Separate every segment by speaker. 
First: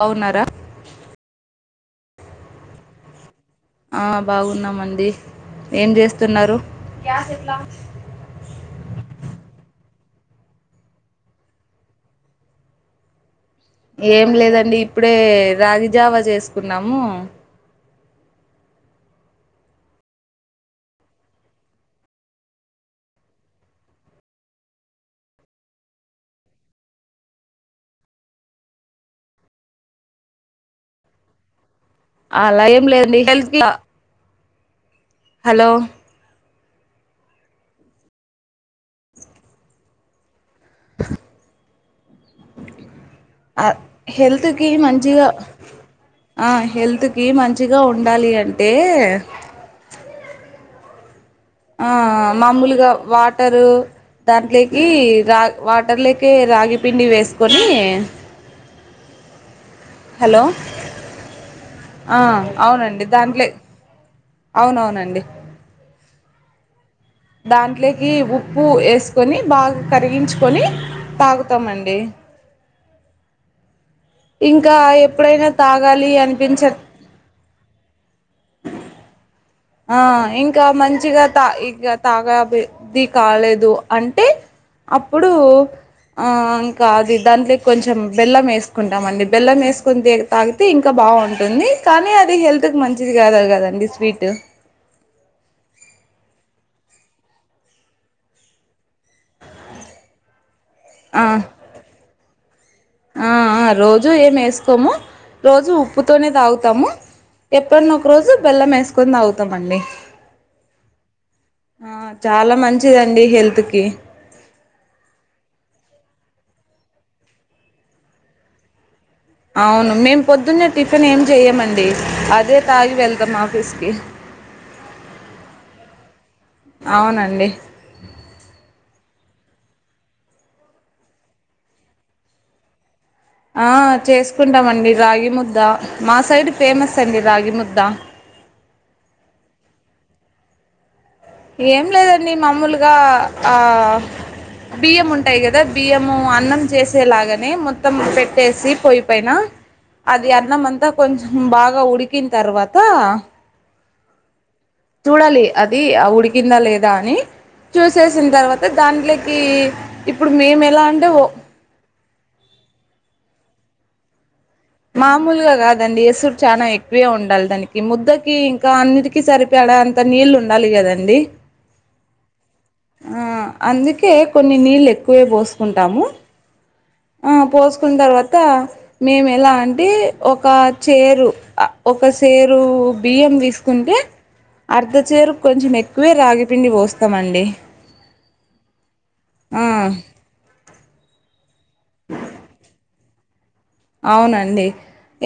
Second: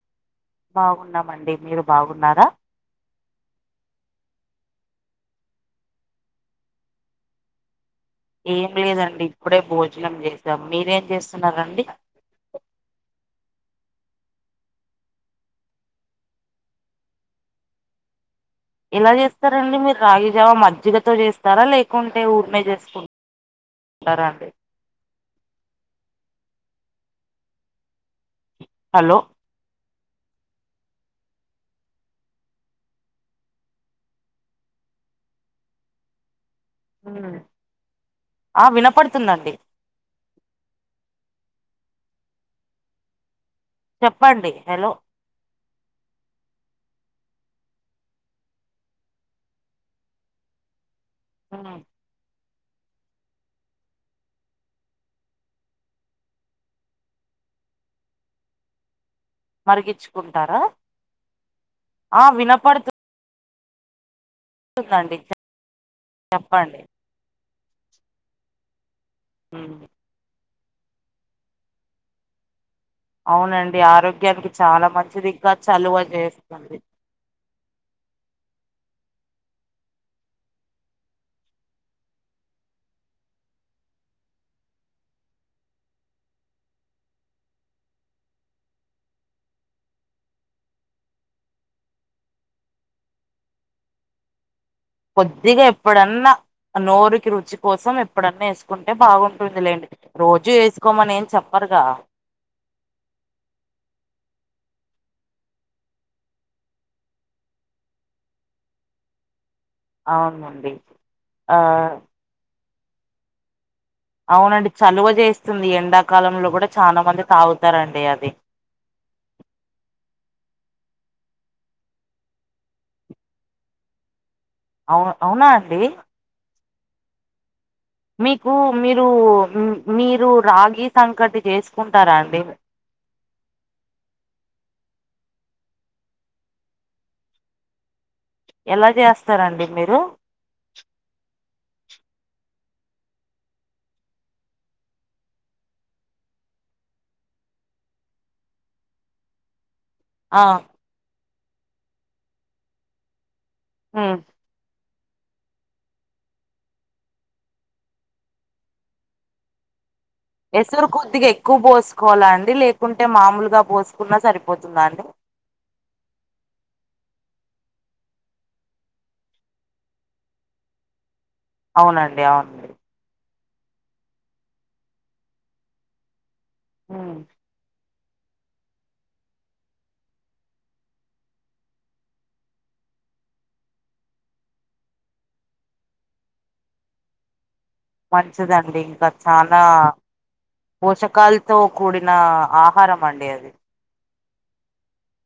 Speaker 1: బావున్నారా
Speaker 2: బాగున్నామండి మీరు బాగున్నారా
Speaker 1: ఆ బాగున్నామండి ఏం జేస్తున్నారు
Speaker 2: ఏం లేదండి ఇప్పుడే భోజనం జేసాం మీరేం జేస్తున్నారండి
Speaker 1: ఏం లేదండి ఇప్పుడే రాగి జావా జేస్కున్నాము
Speaker 2: ఎలా జేస్తారండి మీరు రాగి జావా మజ్జిగతో జేస్తారా లేకుంటే ఊర్కేనే చేస్కుంట తరా అండి అలో
Speaker 1: అలా ఏంలేదండి హలో
Speaker 2: ఉ ఆ వినపడ్తుందండి
Speaker 1: ఆ హెల్త్
Speaker 2: చెప్పండి
Speaker 1: కి
Speaker 2: హలో
Speaker 1: మంచిగా ఆ హెల్త్ కి మంచిగా ఉండాలి అంటే
Speaker 2: ఆ
Speaker 1: ఆ మామూలుగా వాటరూ దాంట్లోకి రా వాటర్లకి రాగి పిండి వేస్కొని
Speaker 2: మరిగిచ్చు
Speaker 1: హలో ఆ అవునండి దాంట్లే
Speaker 2: చెప్పండి
Speaker 1: దాంట్లోకి ఉప్పు ఏస్కొని
Speaker 2: ఉమ్.
Speaker 1: బాగా కరిగించుకొని తాగుతామండి
Speaker 2: అవునండి ఆరోగ్యానికి
Speaker 1: ఇంకా
Speaker 2: చాలా మంచిది
Speaker 1: ఎప్పుడైనా
Speaker 2: ఇంకా
Speaker 1: తాగాలి అనిపించ
Speaker 2: చలువజేస్తుంది
Speaker 1: ఆ ఇంకా మంచిగా తా ఇక తాగా బుద్ధి కాలేదు అంటే అప్పుడూ ఆ ఇంకా అది దాంట్లే కొంచెం బెల్లమేస్కుంటాం అండి బెల్లమేస్కునీ తాగితే ఇంకా బావుంటుంది కానీ అది హెల్త్కి మంచిది కాదు కదండి స్వీటూ
Speaker 2: కొద్దిగా ఎప్పుడన్నా ఆ నోరుకి రుచి కోసం ఎప్పుడన్న ఏస్కుంటే బాగుంటుంది లేండి రోజు
Speaker 1: ఆ
Speaker 2: ఏస్కోమనేం చెప్పరుగా
Speaker 1: ఆ ఆ రోజు ఏమేస్కోము రోజు ఉప్పుతోనే తాగుతాము ఎప్పునోక రోజు బెల్లమేస్కొని తాగుతామండి
Speaker 2: అవునండి ఆ
Speaker 1: చాలా మంచిదండి హెల్త్ కి
Speaker 2: అవునండి చలువ చేస్తుంది ఎండాకాలంలో కూడా చానా మంది తాగుతారండి అది
Speaker 1: అవును మేము టిఫిన్ ఏం జెయ్యమండి అదే తాగి వెళ్తాం ఆఫీస్కి
Speaker 2: అవ్ అవునా అండి
Speaker 1: అవునండి
Speaker 2: మీకు మీరు మీరు రాగి సంకటి చేసుకుంటారా అండి
Speaker 1: ఆ చేసుకుంటామండి రాగి ముద్ద మా సైడ్ ఫేమస్ అండి రాగి ముద్ద
Speaker 2: ఎలా చేస్తారండి మీరు
Speaker 1: ఏంలేదండి మామూలుగా ఆ బియ్యం ఉంటాయి గదా బియ్యము అన్నం చేసేలాగానే మొత్తం పెట్టేసి పొయ్యి పైన అది
Speaker 2: ఆ
Speaker 1: అన్నం అంతా కొంచెం బాగా ఉడికిన్ తర్వాత
Speaker 2: ఊ
Speaker 1: చూడాలి అది ఆ ఉడికిందా లేదా అని చూసేసిన్ తర్వాత దాంట్లోకీ
Speaker 2: ఎసరు కొద్దిగా ఎక్కువ పోసుకోవాల అండి లేకుంటే మామూలుగా పోసుకున్నా సరిపోతుందా అండి
Speaker 1: మామూలుగా గాద్ దండి ఏసురు చానా ఎక్కువే ఉండాలి దానికి ముద్దకి ఇంకా అన్నిటికి సరిపడాను కోనీళ్ళు ఉండాలి గదండి
Speaker 2: అవునండి అవున్
Speaker 1: ఆ అందుకే కొన్ని నీల్లెకువే పోసుకుంటాము
Speaker 2: ఉమ్
Speaker 1: ఆ పోసుకున్ తర్వాత మేము ఎలా అంటే ఒక చేరు అ ఒక సెరూ బియ్యం తీసుకుంటె అర్ధ చేరుక్ కొంచెం ఎక్కువే రాగిపిండి పోస్తమండి
Speaker 2: మంచిదండి ఇంక చాలా పోషకాలతో కూడినా ఆహారం అండి అది
Speaker 1: అవునండి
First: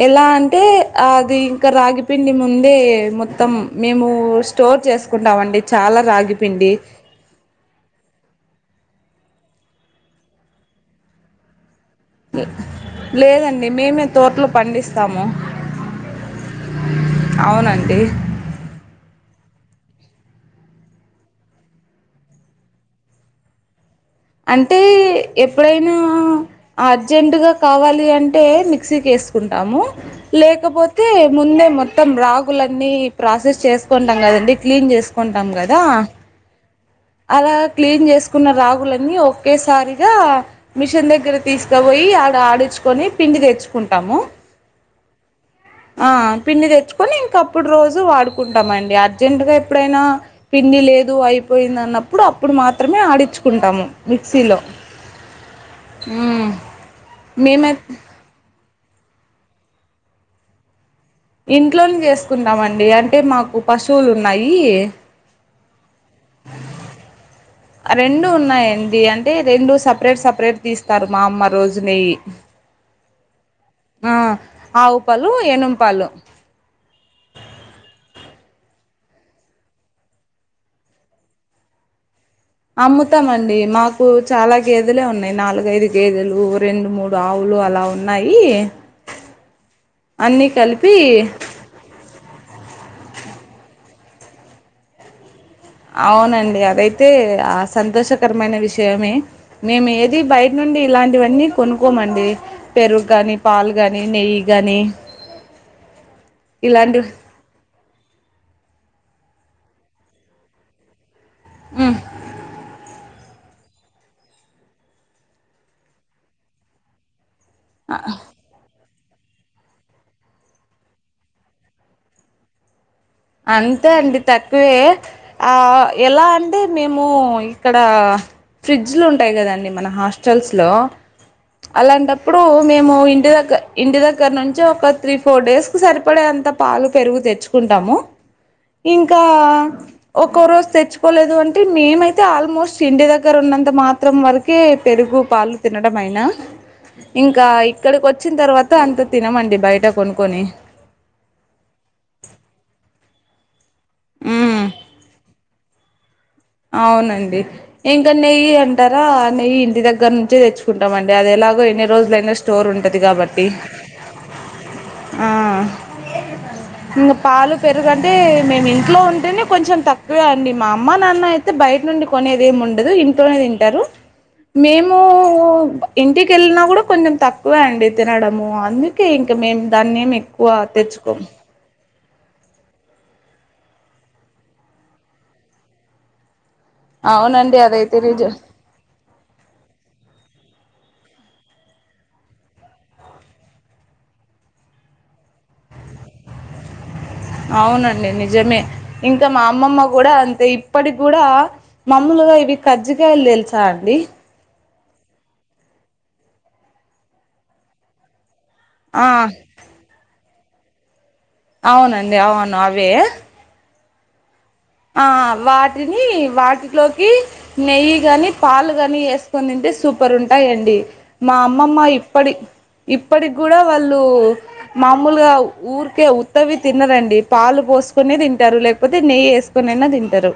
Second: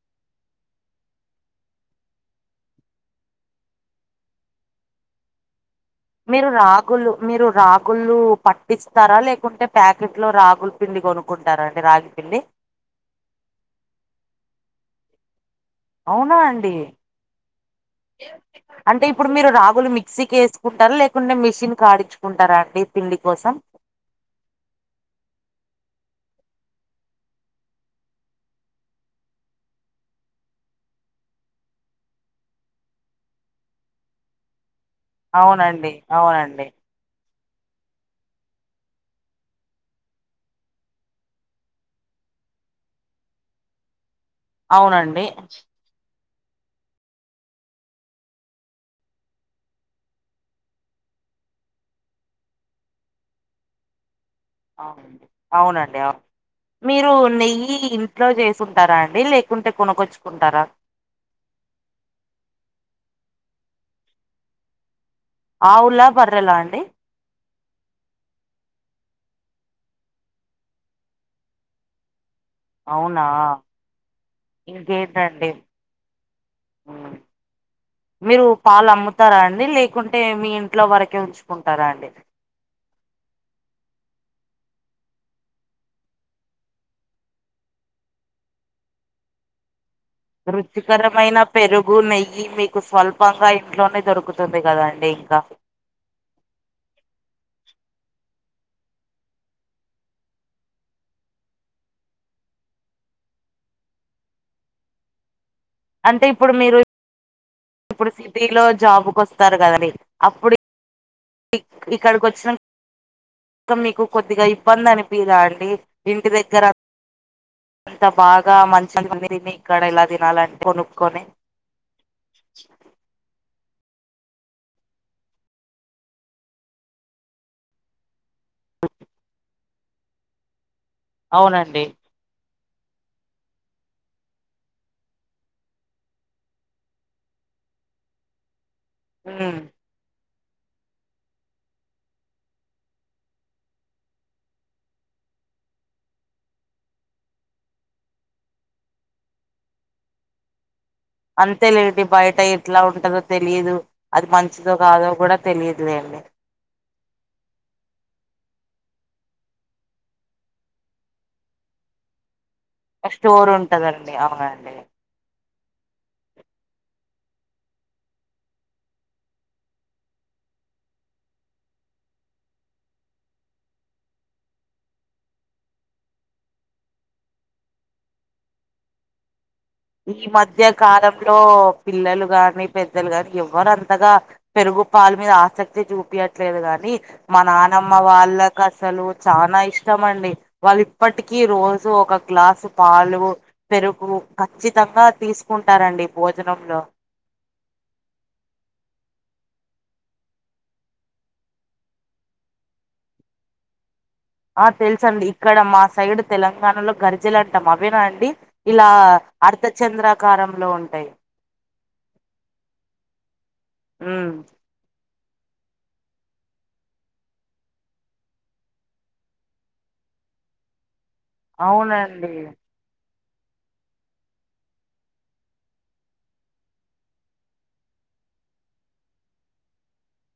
Speaker 1: ఎలా అంటే అది ఇంక రాగిపిండి ముందే మొత్తం మేమూ ష్ స్టోర్ చేసుకుంటామండి చాలా
Speaker 2: మీరు
Speaker 1: రాగిపిండి
Speaker 2: రాగులు మీరు రాగ్ గులు పట్టిస్తారా లేకుంటే ప్యాకెట్ లో రాగుల్ పిండి కొనుకుంటారా అండి రాగ్
Speaker 1: లేదండి మేమే తోటలో పండిస్తాము
Speaker 2: అవునా అండి
Speaker 1: అవునండి
Speaker 2: అంటె ఇప్పుడు మీరు రాగులు మిక్సీకేసుకుంటారా లేకుంటె మిషన్ కాడించుకుంటారా అండి పిండి కోసం
Speaker 1: అంటే ఎప్పుడైనా అర్జెంటుగా కావాలి అంటే మిక్సీకేసుకుంటాము లేకపోతే ముందే మొత్తం రాగులన్నీ ప్రాసెస్ చేసుకుంటాం కదండి క్లీన్ చేస్ కుంటాం కదా
Speaker 2: అవునండి అవునండి
Speaker 1: అలా క్లీన్ చేసుకున్న రాగులన్నీ ఒకేసారిగా మిషన్ దగ్గర తీసుకపోయి ఆడ ఆడిచ్చుకొని పిండి తెచ్చుకుంటాము
Speaker 2: అవునండి
Speaker 1: ఆ పిండి తెచ్చుకొని ఇంకప్పుడు రోజు వాడుకుంటామండి అర్జెంటుగా ఎప్పుడైనా పిండి లేదు అయిపోయింది అన్నప్పుడు అప్పుడు మాత్రమే ఆడించుకుంటాము మిక్సీలో
Speaker 2: ఆ అవునండి అవునండి అవును మీరు
Speaker 1: మేమే
Speaker 2: నెయ్యి ఇంట్లో చేసుంటారా అండి లేకుంటే కొనుకొచ్చుకుంటారా
Speaker 1: ఇంట్లోనే చేసుకుంటామండి అంటే మాకు పశువులు ఉన్నాయి
Speaker 2: ఆవులా బర్రెలా అండి
Speaker 1: అ రెండు ఉన్నాయండి అంటే రెండు సపరేట్ సపరేట్ తీస్తారు మా అమ్మ రోజు నెయ్యి
Speaker 2: అవునా
Speaker 1: ఆ ఆవు పాలు
Speaker 2: ఇంకేంటండి
Speaker 1: ఏనుం పాలు
Speaker 2: మీరు పాలు అమ్ముతారా అండి లేకుంటే మీ ఇంట్లో వరకే ఉంచుకుంటారా అండి
Speaker 1: అమ్ముతామండి మాకు చాలా గేదెలె ఉన్నయ్ నాలుగైదు గేదెలు రెండు ముడ్ డు ఆవులు అలా ఉన్నాయి అన్నీ కలిపి
Speaker 2: రుచికరమైన పెరుగు నెయ్యి మీకు స్వల్పంగా ఇంట్లోనే దొరుకుతుంది కదాండి ఇంక
Speaker 1: అవునండి అదైతే ఆ సంతోషకరమైన విషయమే మేము ఏది బయట నుండి ఇలాంటివన్నీ కొనుకోమండి పెరుగు గాని పాలు గాని నెయ్యి గాని
Speaker 2: అంటే ఇప్పుడు మీరు ఇప్పుడు సిటీలో జాబ్ కోస్తారు కదండి అప్పుడు
Speaker 1: మ్మ్
Speaker 2: ఇక్కడికోచ్చిన క మీకు కొద్దిగా ఇబ్బంది అనిపిదా అండి ఇంటి దగ్గర అంత బాగా మంచిగ తిని ఇక్కడ ఇలా తినాలంటే కొనుక్కొని
Speaker 1: అంతే అండి తక్కువే ఆ ఆ ఎలా అంటే మేము ఇక్కడ ఫ్రిడ్జ్లు ఉంటాయి కదండి మన హాస్టల్స్ లో
Speaker 2: అవునండి
Speaker 1: అలాంటప్ ఇప్పుడు మేము ఇంటి దగ్గర ఇంటి దగ్గర నుంచే ఒక త్రీ ఫోర్ డేస్కి సరిపడేంత పాలు పెరుగు తెచ్చు కుంటాము ఇంకా
Speaker 2: ఉ
Speaker 1: ఒక్కో రోజు తెచ్చుకోలేదు అంటే మేమైతే ఆల్మోస్ట్ ఇంటి దగ్గర ఉన్నంత మా మాత్రం వరకే పెరుగు పాలు తినడం అయినా ఇంకా ఇక్కడికి వచ్చిన తర్వాత అంత తినమండి బయట కొనుక్కొని
Speaker 2: అంతేలేండి బయట ఎట్లా ఉంటదో తెలియదు అది
Speaker 1: మ్మ్
Speaker 2: మంచిదో కాదో కూడా తెలియదులేండి
Speaker 1: అవునండి ఇంకా నెయ్యి అంటారా నెయ్యి ఇంటి దగ్గర నుంచే తెచ్చుకుంటాం అండి అది ఎలాగో ఎన్ని రోజులైనా స్టోర్ ఉం టది కాబట్టి
Speaker 2: స్టోర్ ఉంటదండి అవునండి
Speaker 1: ఇంగ పాలు పెరుగంటే మేము ఇంట్లో ఉంటేనే కొంచెం తక్కువే అండి మా అమ్మ నాన్న అయి తే బయట నుండి కొనేది ఏం ఉండదు ఇంట్లోనే తింటారు మేము ఇంటికి వెళ్ళిన కూడా కొంచెం తక్కువే అండి తినడము అందు కే ఇంకా మేము దానేం
Speaker 2: ఈ
Speaker 1: ఎక్కువ
Speaker 2: మధ్య
Speaker 1: తెచ్చుకోం
Speaker 2: కాలంలో పిల్లలు గాని పెద్దలు కాని ఎవరు అంతగా పెరుగు పాల మీద ఆసక్తి చూపయట్లేదు గా ని మా
Speaker 1: అవునండి
Speaker 2: నానమ్మ
Speaker 1: అదైతే నిజం
Speaker 2: వాళ్ళ కు అసలు చానా ఇష్టం అండి వాళ్ళు ఇప్పటికీ రోజు ఒక గ్లాసు పాలు పెరుగు ఖచ్చితంగా తీసుకుంటారండి భోజనంలో
Speaker 1: అవునండి నిజమే ఇంకా మా అమ్మమ్మ కూడా అంతే ఇప్పటికి కూడా మామూలుగా ఇవి కజ్జికాయలు తెలుసా అండి
Speaker 2: ఆ తెలుసు అండి ఇక్కడ మా సైడ్ తెలంగాణలో గర్జలు అంటాం అవేనా అండి ఇలా
Speaker 1: ఆ
Speaker 2: అర్ధ చంద్రాకారంలో ఉంటాయి
Speaker 1: అవునండి అవును అవే
Speaker 2: ఉమ్
Speaker 1: ఆ వాటిని వాటిలోకి నెయ్యి గాని పాలు గాని ఏసుకొని తింటే సూపర్ ఉంటాయండి మా అమ్మమ్మ ఇప్పటి
Speaker 2: అవునండి
Speaker 1: ఇప్పటికి కూడా వాళ్ళు మామూలుగా ఊరికే ఉత్తవి తినరండి పాలు పోసుకొనే తింటారు లేకపోతే నెయ్యి ఏసు కొనైన్న తింటారు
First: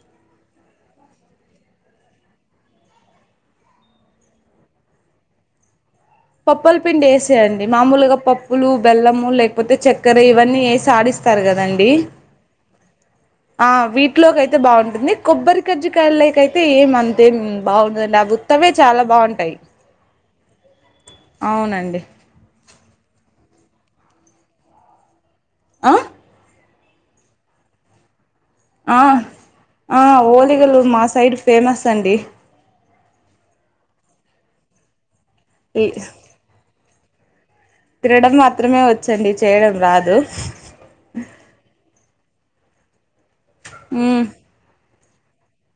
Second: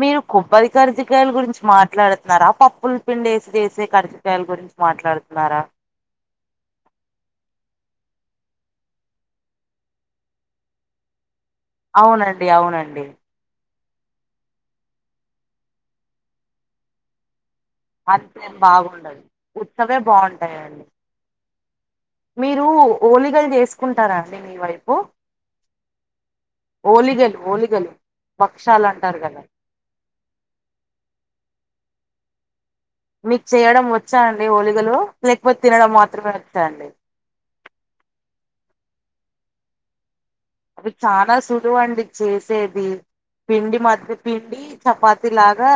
Speaker 2: మీరు కొబ్బరి కర్జికాయల గురించి మాట్లాడుతున్నారా పప్పుల పిండి వేసి చేసే కర్జికాయల గురించి మాట్లాడుతున్నారా
Speaker 1: పప్పుల పిండి వేసేయండి మామూలుగా పప్పులు బెల్లము లేకపోతే చక్కెర ఇవన్నీ వేసి ఆడిస్తారు కదండి
Speaker 2: అవునండి అవునండి
Speaker 1: ఆ వీటిలోకియితే బావుంటుంది కొబ్బరి కర్జికాయలకు అయితే ఏమం తేం బావుండదు అండి అవి ఉత్తవే చాలా బావుంటాయి
Speaker 2: అవే బావుంటాయండి
Speaker 1: అవునండి
Speaker 2: మీరు ఓలిగలు చేసుకుంటారా అండి మీ వైపు
Speaker 1: ఆ
Speaker 2: ఓలిగలు ఓలిగలు బక్షాలు
Speaker 1: ఆ
Speaker 2: అంటారు కదా
Speaker 1: ఆ ఓలిగలు మా సైడ్ ఫేమస్ అండి
Speaker 2: మీకు చేయడం వచ్చా అండి ఓలిగలు లేకపోతే
Speaker 1: ఈ
Speaker 2: తినడం మాత్రమే వచ్చా అండి
Speaker 1: తినడం మాత్రమే వచ్చండి చేయడం రాదు
Speaker 2: అవి చానా సులువు అండి చేసేది పిండి మధ్య
Speaker 1: మ్మ్
Speaker 2: పిండి చపాతి లాగా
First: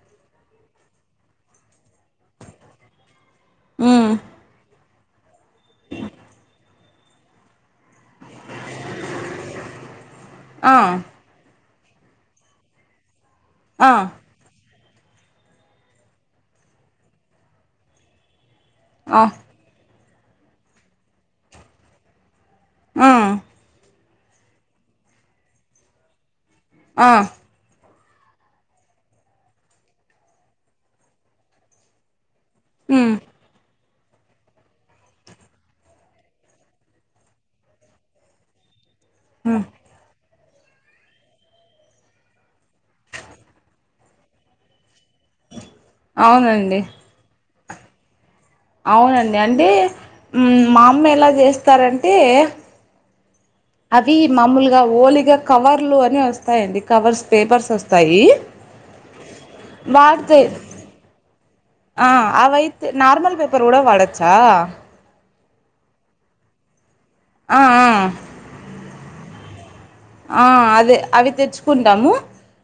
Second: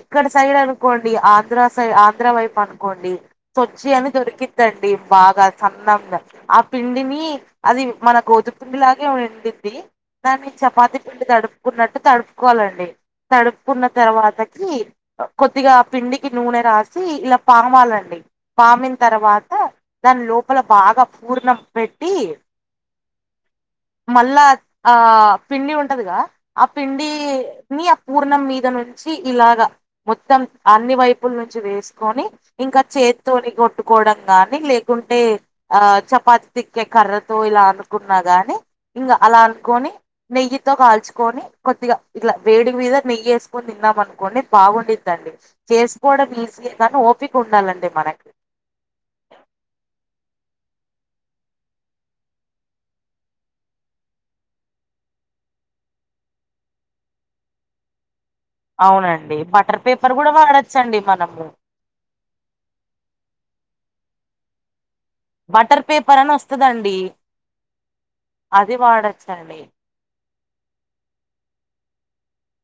Speaker 2: ఇక్కడ సైడ్ అనుకోండి ఆంధ్ర సై ఆంధ్ర వైపు అనుకోండి సొచ్చి అని
Speaker 1: మ్మ్
Speaker 2: దొరికిద్దండి బాగా సన్నంగా ఆప్ పిండిని అది మన గోధుమ పిండి లాగే ఉండింది దాన్ని
Speaker 1: ఆ
Speaker 2: చపాతి పిండి తడుపు ఉన్నట్టు తడుపుకోవాలండి తడుపుకున్న
Speaker 1: ఆ
Speaker 2: తర్వాతకి కొద్దిగా పిండికి నూనె రాసి ఇలా పామాలండి పామిన
Speaker 1: ఆ
Speaker 2: తర్వాత దాని లోపల బాగా పూర్ణం పెట్టి
Speaker 1: హ
Speaker 2: మళ్ళా ఆ పిండి ఉంటదిగా ఆ పిండి న్ని ఆ పూర్ణం మీద నుంచి ఇలాగ మొత్తం అన్ని వైపుల నుంచి వేసుకొని ఇంకా
Speaker 1: మ్మ్
Speaker 2: చేతితోని కొట్టుకోవడం కాగానీ లేకుంటే ఆ చపాతి తిక్కే కర్రతో ఇలా అనుకున్నా గాని ఇంకా అలా అనుకొని నెయ్యి తో కాల్చుకొని కొద్దిగా ఇట్లా వేడి మీద నెయ్యి వేసుకొని తిన్నాం అనుకోండి బా ఉండిద్ది త్యాండీ చేసుకోవడం ఈజీయ
Speaker 1: అవునండి
Speaker 2: కాని ఓపిక ఉండాలండి మనకి
Speaker 1: అవునండి అంటే మా అమ్మ ఎలా చేస్తారంటే అవి మామూలుగా ఓలిగా కవర్లు అని వస్తాయిండి కవర్స్ పేపర్స్ వస్తాయి
Speaker 2: అవునండి బటర్ పేపర్ కూడా
Speaker 1: వాడితే
Speaker 2: వాడచ్చండి మనము
Speaker 1: ఆ అ వైతే నార్మల్ పేపర్ కూడా వాడచ్చా
Speaker 2: బటర్ పేపర్ అని వస్తుందండి
Speaker 1: ఆ ఆ
Speaker 2: అది వాడొచ్చండి
Speaker 1: ఆ అదే అవి తెచ్చుకుంటాము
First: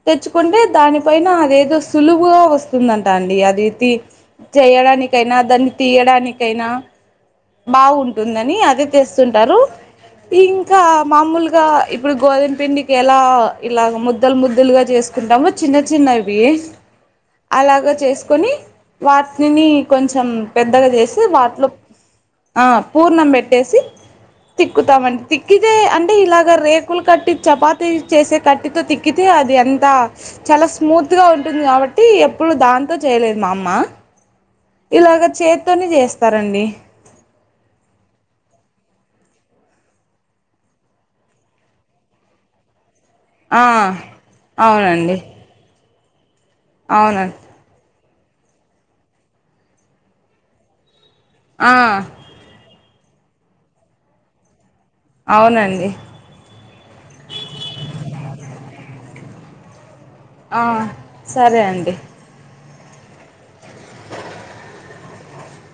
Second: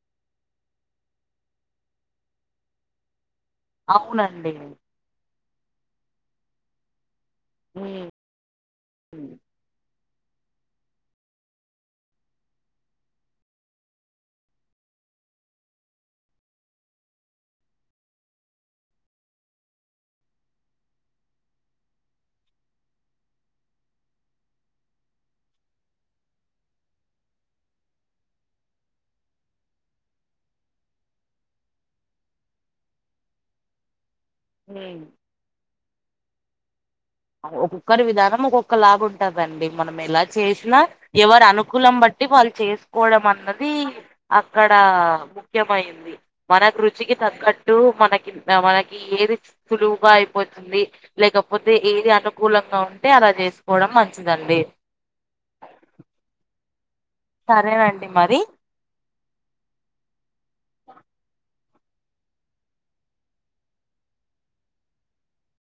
Speaker 1: తెచ్చుకుంటే దానిపైన అదేదో సులువుగా వస్తుందంట అండి అది తీ
Speaker 2: అవునండి.
Speaker 1: చేయడానికైనా దాన్ని తీయడానికైనా
Speaker 2: హ్మ్.
Speaker 1: బావుంటుందని అదే తెస్తుంటారు ఇంకా మామూలుగా ఇప్పుడు గోధుమ పిండికి ఎలా ఇలా ముద్దలు ముద్దలుగా చేస్తు దవ్వ చిన్న చిన్న ఇవి అలాగ చేసుకొని వాటిని కొంచెం పెద్దగా చేసి వాటిలో ఆ పూర్ణం పెట్టేసి తిక్కుతామండి తిక్కితే అంటే ఇలాగ రేకులు కట్టి చపాతి చేసే కట్టితో తిక్ తిక్కితే అది ఎంత చాలా స్మూత్ గా ఉంటుంది కాబట్టి ఎప్పుడు దాంతో చేయలేదు మా అమ్మ
Speaker 2: హ్మ్.
Speaker 1: ఇలాగ చేత్తోని చేస్తారండి
Speaker 2: ఒక్కొక్కరి విధానం ఒక్కొక్క లాగా ఉంటందండి మనం ఎలా చేసినా ఎవరి అనుకూలం బట్టి వాళ్ళు చేసుకోవడం
Speaker 1: ఆ
Speaker 2: అన్నది అక్కడ
Speaker 1: అవునండి
Speaker 2: ముఖ్యమైంది మన రుచికి
Speaker 1: అవునండి
Speaker 2: తగ్గ టు మనకి మనకి ఏది సులువుగా అయిపోతుంది
Speaker 1: ఆ
Speaker 2: లేకపోతే ఏది అనుకూలంగా ఉంటే అలా చేసుకోవడం మంచిదండి
Speaker 1: అవునండి
Speaker 2: సరేనండి మరి
Speaker 1: ఆ సరే అండి